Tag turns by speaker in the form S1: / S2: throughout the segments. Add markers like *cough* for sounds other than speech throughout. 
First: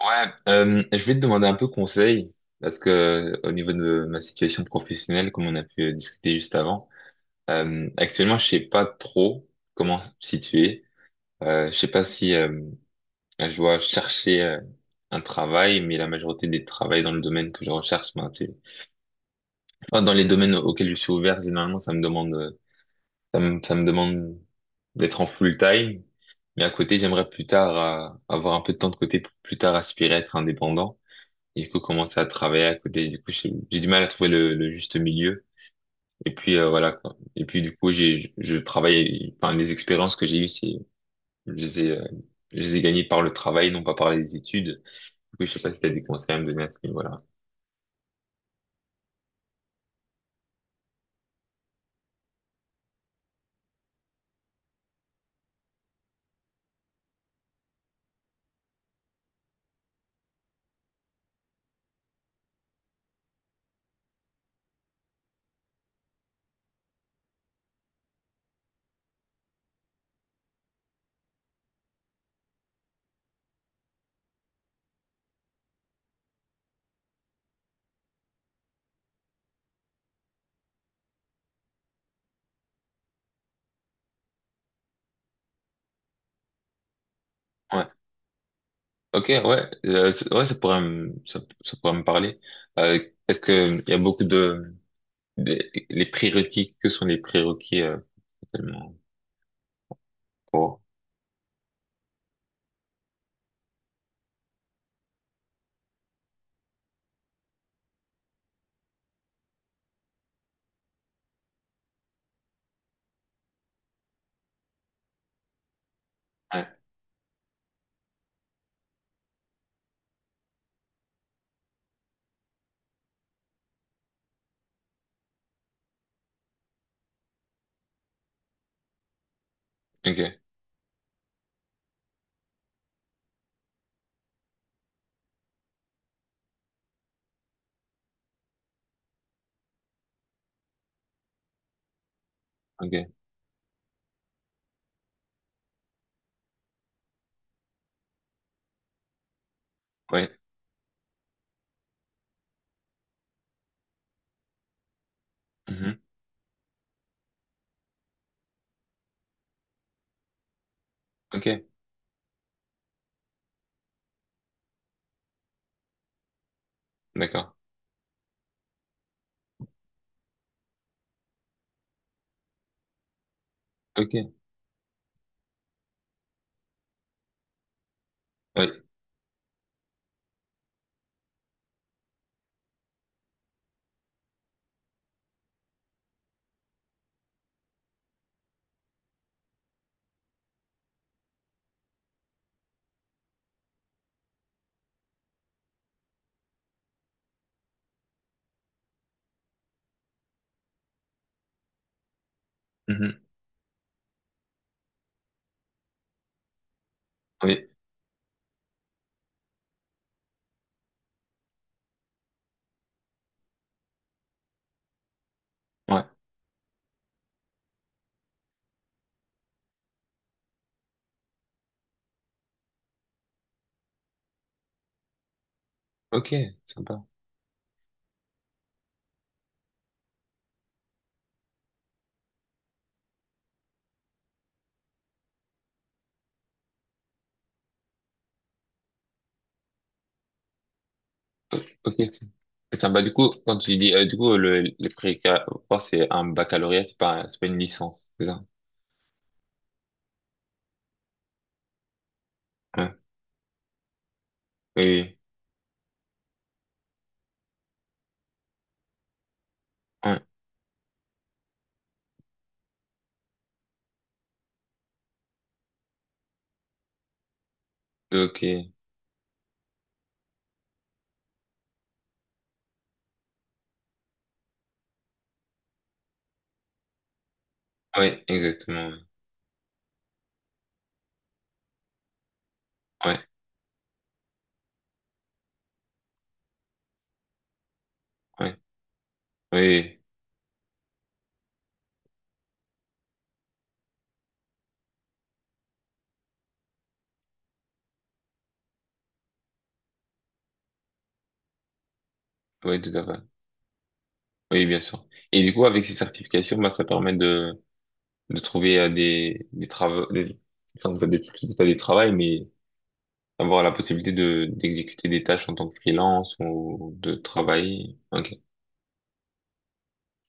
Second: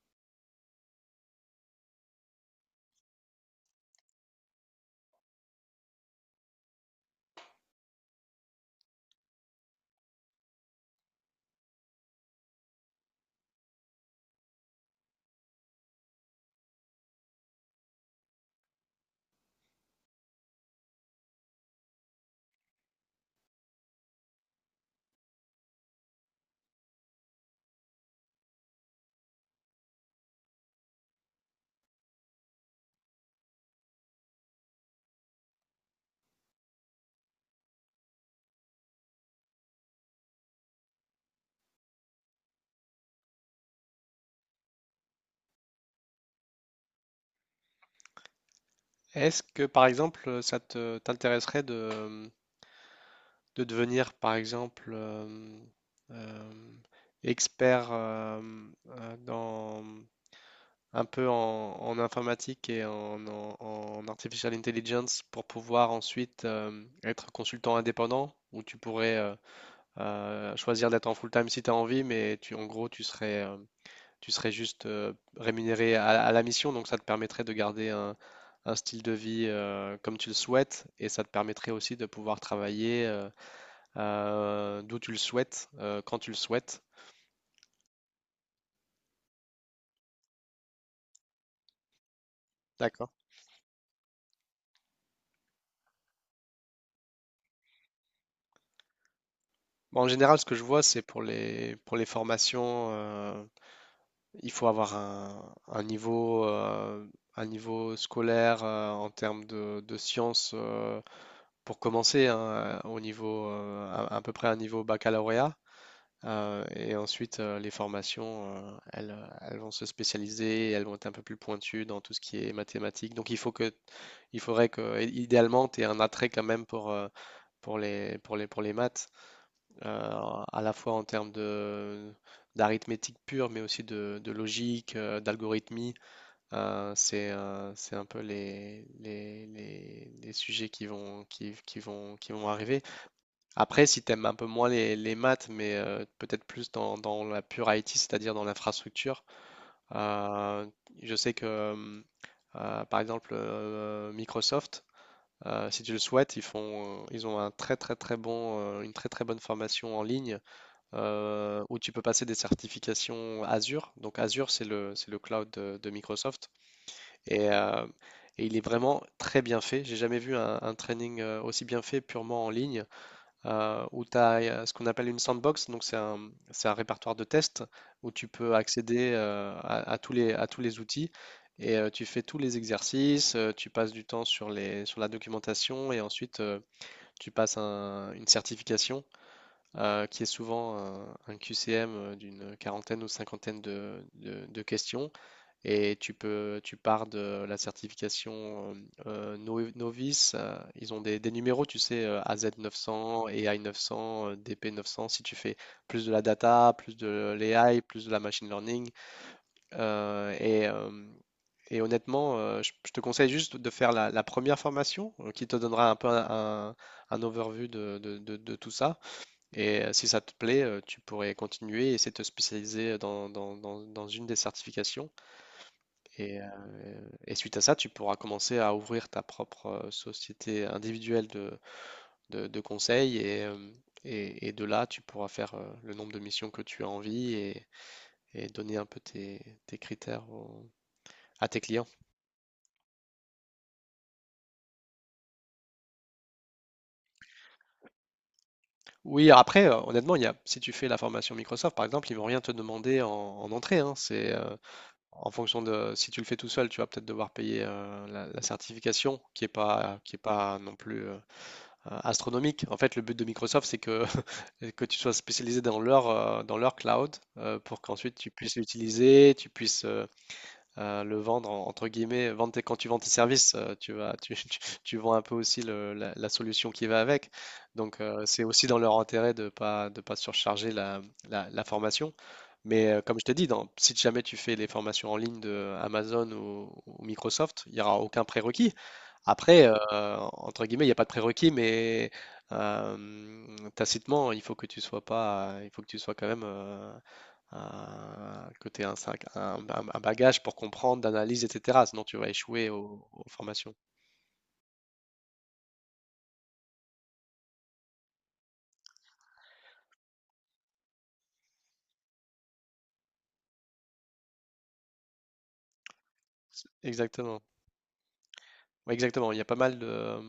S1: Ouais, je vais te demander un peu conseil parce que au niveau de ma situation professionnelle, comme on a pu discuter juste avant, actuellement je sais pas trop comment me situer. Je sais pas si je dois chercher un travail, mais la majorité des travails dans le domaine que je recherche, ben, enfin, dans les domaines auxquels je suis ouvert, généralement ça me demande, ça me demande d'être en full time. Mais à côté, j'aimerais plus tard avoir un peu de temps de côté pour plus tard aspirer à être indépendant. Et du coup, commencer à travailler à côté. Du coup, j'ai du mal à trouver le juste milieu. Et puis, voilà, quoi. Et puis, du coup, je travaille, enfin, les expériences que j'ai eues, je les ai, euh, je les ai gagnées par le travail, non pas par les études. Du coup, je sais pas si t'as des conseils à me donner à ce niveau-là.
S2: Est-ce que, par exemple, ça te t'intéresserait de devenir, par exemple, euh, expert dans un peu en informatique et en artificial intelligence pour pouvoir ensuite être consultant indépendant, où tu pourrais choisir d'être en full-time si tu as envie, mais en gros, tu serais juste rémunéré à la mission, donc ça te permettrait de garder un style de vie comme tu le souhaites, et ça te permettrait aussi de pouvoir travailler d'où tu le souhaites, quand tu le souhaites.
S1: Ouais. Ok, ouais. Ouais, ça pourrait me parler. Euh,
S2: D'accord.
S1: est-ce que il y a beaucoup les prérequis, que sont les prérequis, tellement
S2: Bon, en général, ce que je
S1: pour,
S2: vois, c'est pour les formations, il faut avoir un niveau scolaire en termes de sciences pour commencer, hein, au niveau, à peu près un niveau baccalauréat.
S1: ouais.
S2: Et ensuite, les formations, elles vont se spécialiser, elles vont être un peu plus pointues dans tout ce qui est mathématiques. Donc, il faudrait que, idéalement, tu aies un attrait quand même pour les maths,
S1: Ok,
S2: à la fois en termes d'arithmétique pure, mais aussi de logique, d'algorithmie. C'est un peu les sujets qui vont arriver.
S1: ok,
S2: Après, si t'aimes un peu moins les maths, mais peut-être plus dans la pure IT, c'est-à-dire dans l'infrastructure,
S1: ouais.
S2: euh, je sais que, par exemple, Microsoft, si tu le
S1: Mhm.
S2: souhaites, ils ont un très très très bon, une très très bonne formation en ligne
S1: Ok,
S2: où tu peux passer des certifications Azure. Donc Azure, c'est le cloud de Microsoft. Et,
S1: d'accord.
S2: euh, et il est vraiment très bien fait. J'ai jamais vu un training aussi bien fait purement en ligne où
S1: Ok,
S2: tu as ce qu'on appelle une sandbox, donc c'est un répertoire de tests où tu peux
S1: ouais.
S2: accéder à tous les outils et tu fais tous les exercices, tu passes du temps sur sur la documentation et ensuite tu passes une certification qui est souvent un QCM d'une quarantaine ou cinquantaine de questions et tu pars de la certification novice. Ils ont des numéros, tu sais,
S1: Mhm.
S2: AZ900, AI900, DP900. Si tu fais plus de la data, plus de
S1: Oui,
S2: l'AI, plus de la machine learning. Euh, et, euh, Honnêtement, je te conseille juste de faire la première formation qui te donnera un peu
S1: ouais.
S2: un overview de tout ça. Et si ça te plaît, tu pourrais continuer et essayer de te spécialiser dans une des certifications.
S1: Ok,
S2: Et, heu
S1: sympa.
S2: suite à ça, tu pourras commencer à ouvrir ta propre, société individuelle de conseil et hem et de là, tu pourras faire, le nombre de missions que tu as envie et donner un peu tes critères aux à tes clients.
S1: Ok, c'est sympa. Du coup, quand tu dis, du coup, le préca, quoi, c'est un baccalauréat, c'est pas une licence, c'est ça?
S2: Oui, après, honnêtement, il y a si tu fais la formation Microsoft, par exemple, ils vont rien te
S1: Ouais.
S2: demander en entrée, hein.
S1: Oui,
S2: En fonction de si tu le fais tout seul, tu vas peut-être devoir payer, la certification qui
S1: oui.
S2: est pas non plus, astronomique. En fait, le but de Microsoft, c'est que, *laughs* que tu sois spécialisé dans dans leur cloud pour qu'ensuite
S1: Ouais.
S2: tu
S1: Ok.
S2: puisses l'utiliser, tu puisses le vendre entre guillemets, quand tu vends tes services, *laughs* tu vends un peu aussi la solution qui va avec. Donc
S1: Ouais,
S2: c'est aussi dans
S1: exactement.
S2: leur intérêt de pas surcharger la formation. Mais comme
S1: Ouais,
S2: je te dis, si jamais tu fais les formations en ligne de Amazon ou Microsoft, il n'y aura aucun
S1: ouais,
S2: prérequis. Après,
S1: ouais,
S2: entre guillemets, il n'y a pas de prérequis, mais euh, tacitement, il faut que tu sois pas, il faut que tu sois quand même que tu aies un, sac- un bagage pour comprendre, d'analyse, etc. Sinon, tu vas échouer
S1: oui, oui, tout à fait.
S2: aux formations.
S1: Oui, bien sûr. Et du coup, avec ces certifications, bah, ça permet de trouver des travaux, enfin, pas des travails, mais avoir la possibilité de d'exécuter des tâches en tant que freelance ou de
S2: Exactement.
S1: travailler. Ok.
S2: Ouais, exactement. Il y a pas mal de,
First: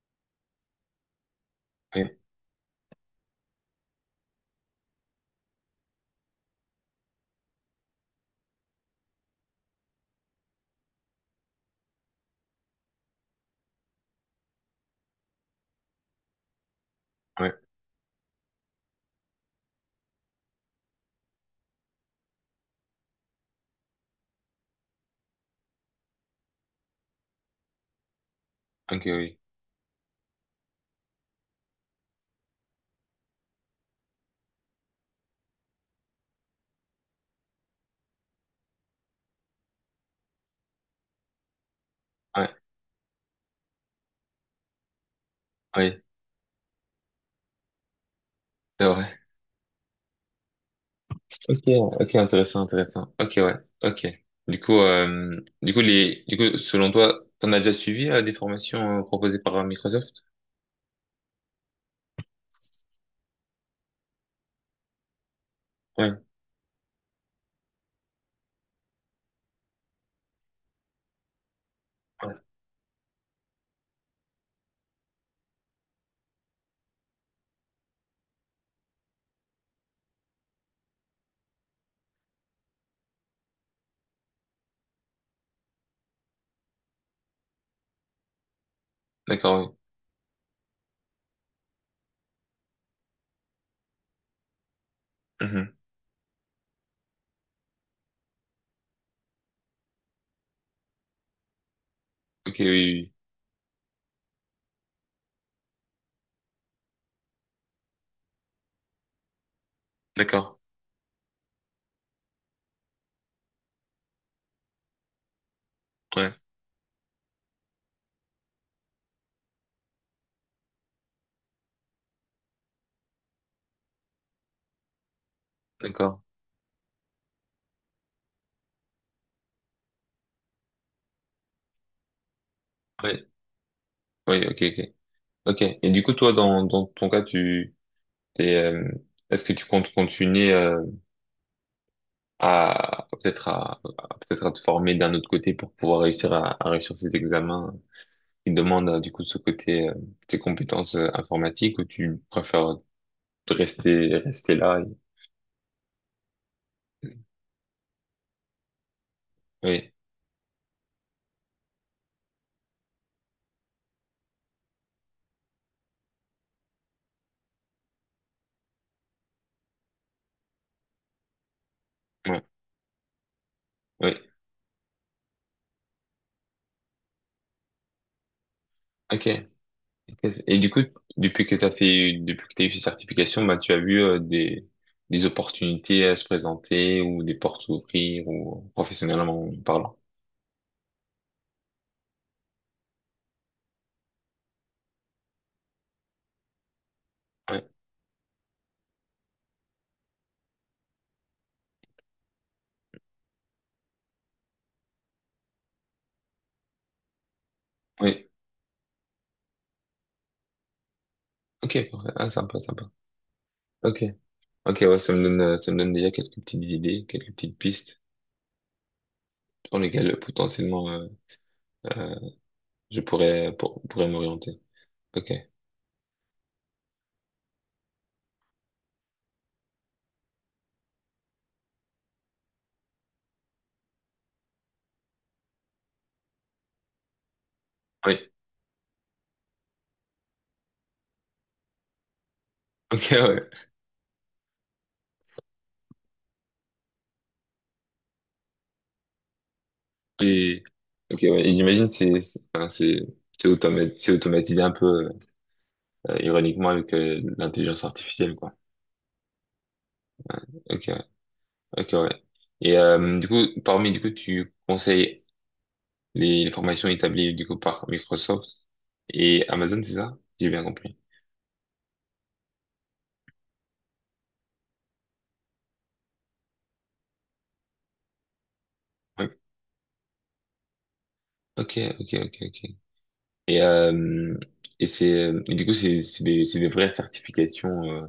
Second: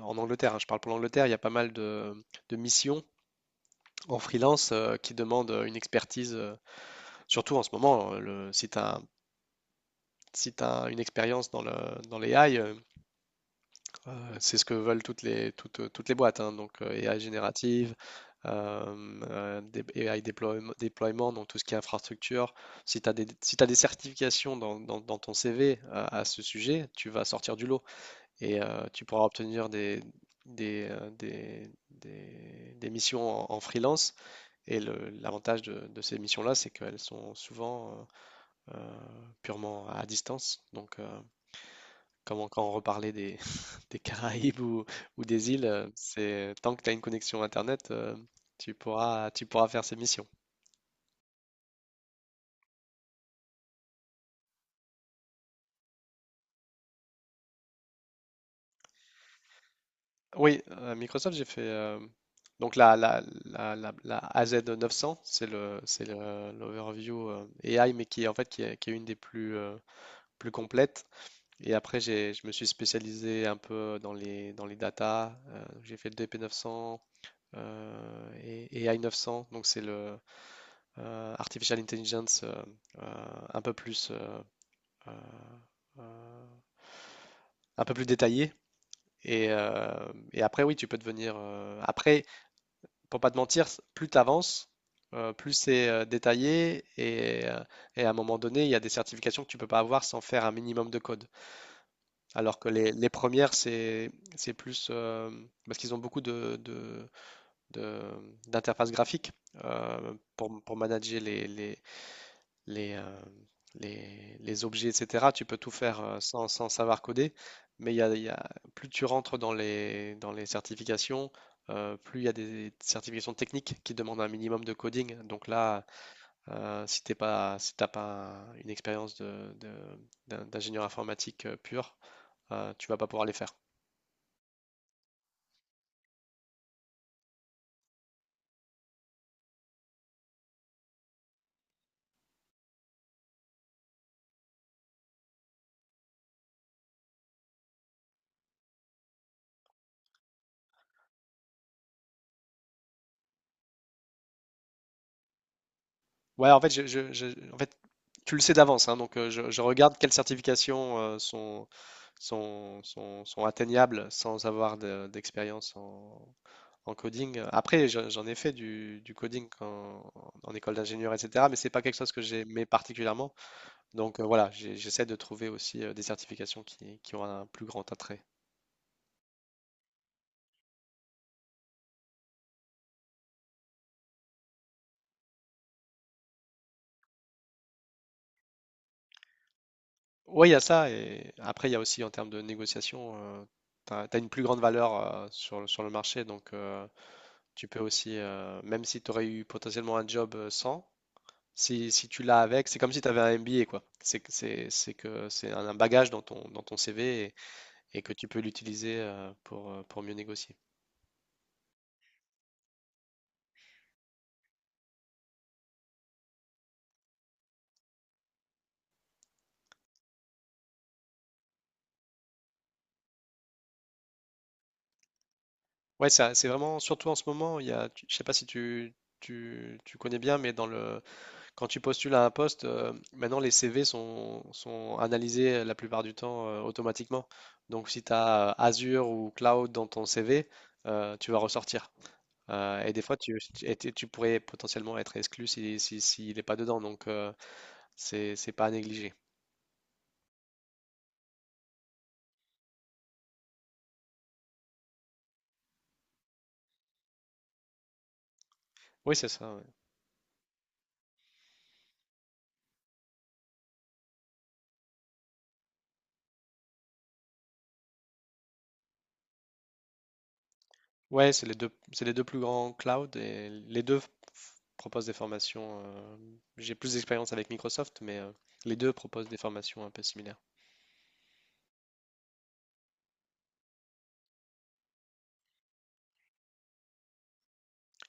S2: En Angleterre, hein, je parle pour l'Angleterre, il y a pas mal
S1: Ouais,
S2: de missions en freelance qui demandent une expertise, surtout en ce moment, le, si tu as, si t'as une expérience dans dans l'AI. C'est ce que veulent toutes les boîtes, hein, donc AI
S1: oui,
S2: générative, AI déploiement, donc tout ce qui est infrastructure. Si t'as des certifications dans ton CV à ce sujet, tu vas sortir du lot et
S1: ok,
S2: tu pourras
S1: oui.
S2: obtenir des missions en freelance. Et l'avantage de ces missions-là, c'est qu'elles sont souvent purement à distance. Donc, comment
S1: Ouais.
S2: quand on reparlait *laughs* des Caraïbes ou des îles,
S1: Oui,
S2: c'est tant que tu as une connexion Internet,
S1: c'est vrai.
S2: tu pourras faire ces missions.
S1: Ok, ok, intéressant, intéressant. Ok, ouais, ok. Du coup, du coup, selon toi, t'en as déjà suivi des formations proposées par Microsoft?
S2: Oui, à Microsoft, j'ai fait donc la AZ900, c'est le, c'est
S1: Oui,
S2: le- l'overview AI, mais qui est en fait qui est une des plus, plus complètes. Et après,
S1: ouais.
S2: je me suis spécialisé un peu dans les data. J'ai fait le DP900 et AI900, donc c'est le artificial intelligence, euh, un peu plus, euh, euh, un peu plus détaillé.
S1: D'accord,
S2: Après, oui, tu peux devenir. Après, pour pas te mentir, plus tu avances,
S1: oui.
S2: plus
S1: Mhm.
S2: c'est détaillé. À un moment donné, il y a des certifications que tu peux pas avoir sans faire un minimum de code.
S1: Ok,
S2: Alors
S1: oui,
S2: que
S1: oui.
S2: les
S1: Oui.
S2: premières, c'est plus. Parce qu'ils ont beaucoup d'interfaces graphiques
S1: D'accord,
S2: pour manager les, euh, les objets, etc. Tu peux tout faire
S1: ouais,
S2: sans savoir coder, mais plus tu rentres dans les certifications, plus il y a des certifications techniques qui demandent un minimum de coding. Donc là,
S1: d'accord.
S2: si t'es pas, si t'as pas une expérience d'ingénieur informatique pur, tu vas pas pouvoir
S1: Oui,
S2: les faire.
S1: oui, ok, ok. Ok. Et du coup, toi, dans ton cas, t'es, euh, est-ce que tu comptes continuer à peut-être peut-être à te former d'un autre côté pour pouvoir réussir à réussir ces examens il demande du coup de ce côté tes compétences informatiques ou tu préfères te rester rester là et-
S2: Ouais, en fait, tu le sais d'avance, hein, donc je
S1: oui,
S2: regarde quelles certifications sont atteignables sans avoir d'expérience en coding. Après, j'en ai fait du coding en école d'ingénieur, etc., mais c'est pas quelque chose que
S1: ouais,
S2: j'aimais particulièrement. Donc
S1: oui,
S2: voilà, j'essaie de trouver aussi des certifications qui ont un plus grand attrait.
S1: ok. Et du coup, depuis que t'as fait, depuis que t'as eu ces certifications, bah tu as vu des opportunités à se présenter ou des portes à ouvrir ou professionnellement parlant.
S2: Oui, il y a ça, et après, il y a aussi en termes de négociation, une plus grande valeur sur le marché, donc
S1: Ouais,
S2: tu peux aussi, même si tu aurais eu potentiellement un job sans, si tu l'as avec, c'est comme si tu avais un MBA, quoi. C'est que c'est un bagage dans dans ton CV et que tu
S1: oui,
S2: peux l'utiliser pour mieux négocier.
S1: ok, parfait. Ah, sympa, sympa. Ok, ok, ouais, ça me donne déjà quelques petites idées, quelques petites pistes sur lesquelles potentiellement euh, je pourrais m'orienter. Ok.
S2: Ouais, ça, c'est vraiment, surtout en ce moment, il y a, tu- je sais pas si tu connais bien, mais quand tu postules à un poste, maintenant les CV sont analysés la plupart du temps automatiquement. Donc si tu
S1: Oui.
S2: as Azure ou Cloud dans ton CV, tu vas ressortir. Et des
S1: Ok,
S2: fois,
S1: ouais.
S2: tu pourrais potentiellement être exclu si, si, s'il n'est pas dedans. Donc, c'est pas à négliger.
S1: Et, ok, ouais. Et j'imagine c'est, enfin, c'est c'est automatisé un peu ironiquement avec l'intelligence artificielle, quoi.
S2: Oui, c'est ça. Ouais,
S1: Ok, ok, ouais. Du coup, tu conseilles les formations établies du coup par Microsoft et Amazon, c'est ça? J'ai bien compris.
S2: Ouais, c'est les deux plus grands clouds et les deux proposent des formations. J'ai plus d'expérience avec Microsoft, mais les deux proposent
S1: Oui.
S2: des formations un peu similaires.
S1: Ok, ok, ok, ok. Et euh, et c'est du coup c'est c'est des vraies certifications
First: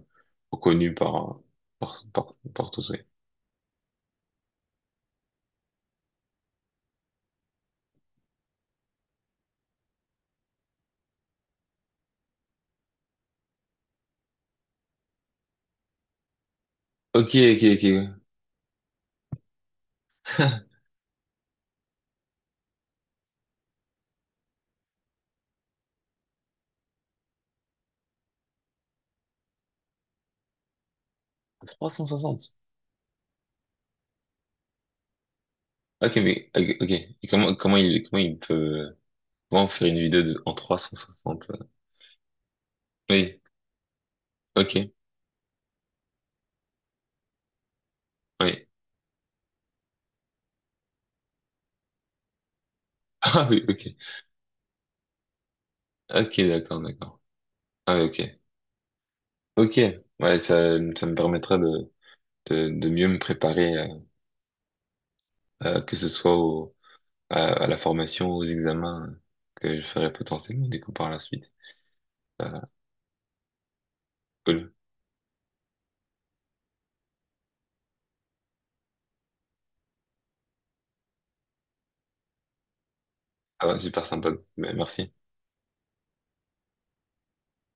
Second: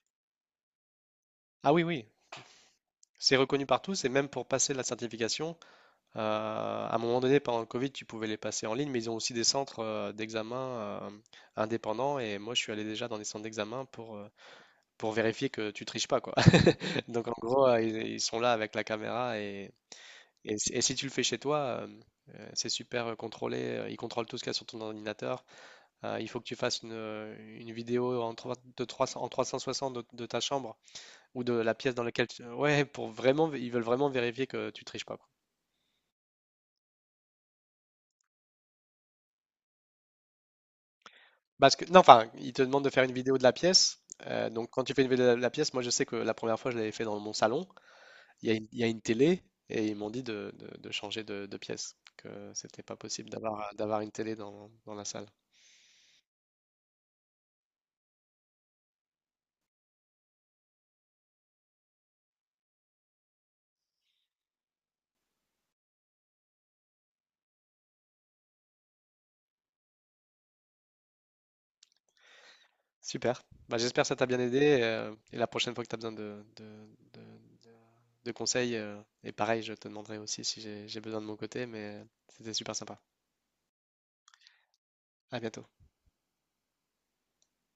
S1: reconnues par
S2: Ah oui, oui,
S1: par tous. Ouais.
S2: c'est reconnu partout. C'est même pour passer la certification. euh, à un moment donné, pendant le Covid, tu pouvais les passer en ligne, mais ils ont aussi des centres d'examen indépendants. Et moi, je suis allé déjà dans des centres d'examen pour vérifier que tu triches pas, quoi. *laughs* Donc
S1: Ok,
S2: en
S1: ok,
S2: gros,
S1: ok.
S2: ils sont là avec la caméra.
S1: *laughs*
S2: Si tu le fais chez toi, c'est super contrôlé. Ils contrôlent tout ce qu'il y a sur ton ordinateur. Il faut que tu fasses une vidéo de 300 en 360 de ta chambre ou de la pièce dans laquelle tu.
S1: 360.
S2: Ouais, ils veulent vraiment vérifier que tu triches pas, quoi.
S1: Ok, mais ok, ok. Et comment il peut, comment faire une vidéo de, en 360?
S2: Parce que, non, enfin, ils te demandent de faire une vidéo
S1: Oui,
S2: de la pièce. Donc, quand tu
S1: ok,
S2: fais une vidéo de la pièce, moi, je sais que la première fois, je l'avais fait dans mon salon.
S1: oui.
S2: Il y a une télé et ils m'ont dit de changer de pièce, que c'était pas
S1: *laughs*
S2: possible
S1: Ah oui, ok.
S2: d'avoir une télé dans la salle.
S1: Ok, d'accord, d'accord. Ah oui, ok. Ok. Ouais, ça me permettra de mieux me préparer que ce soit au, à la formation, aux examens que je ferai potentiellement du coup par la suite. Euh,
S2: Super. Bah, j'espère que ça t'a bien
S1: cool.
S2: aidé. La prochaine fois que tu as besoin de- de conseils, et pareil, je te demanderai aussi si j'ai besoin de mon côté, mais c'était super sympa.
S1: Ah ouais, super sympa. Mais merci.
S2: À bientôt.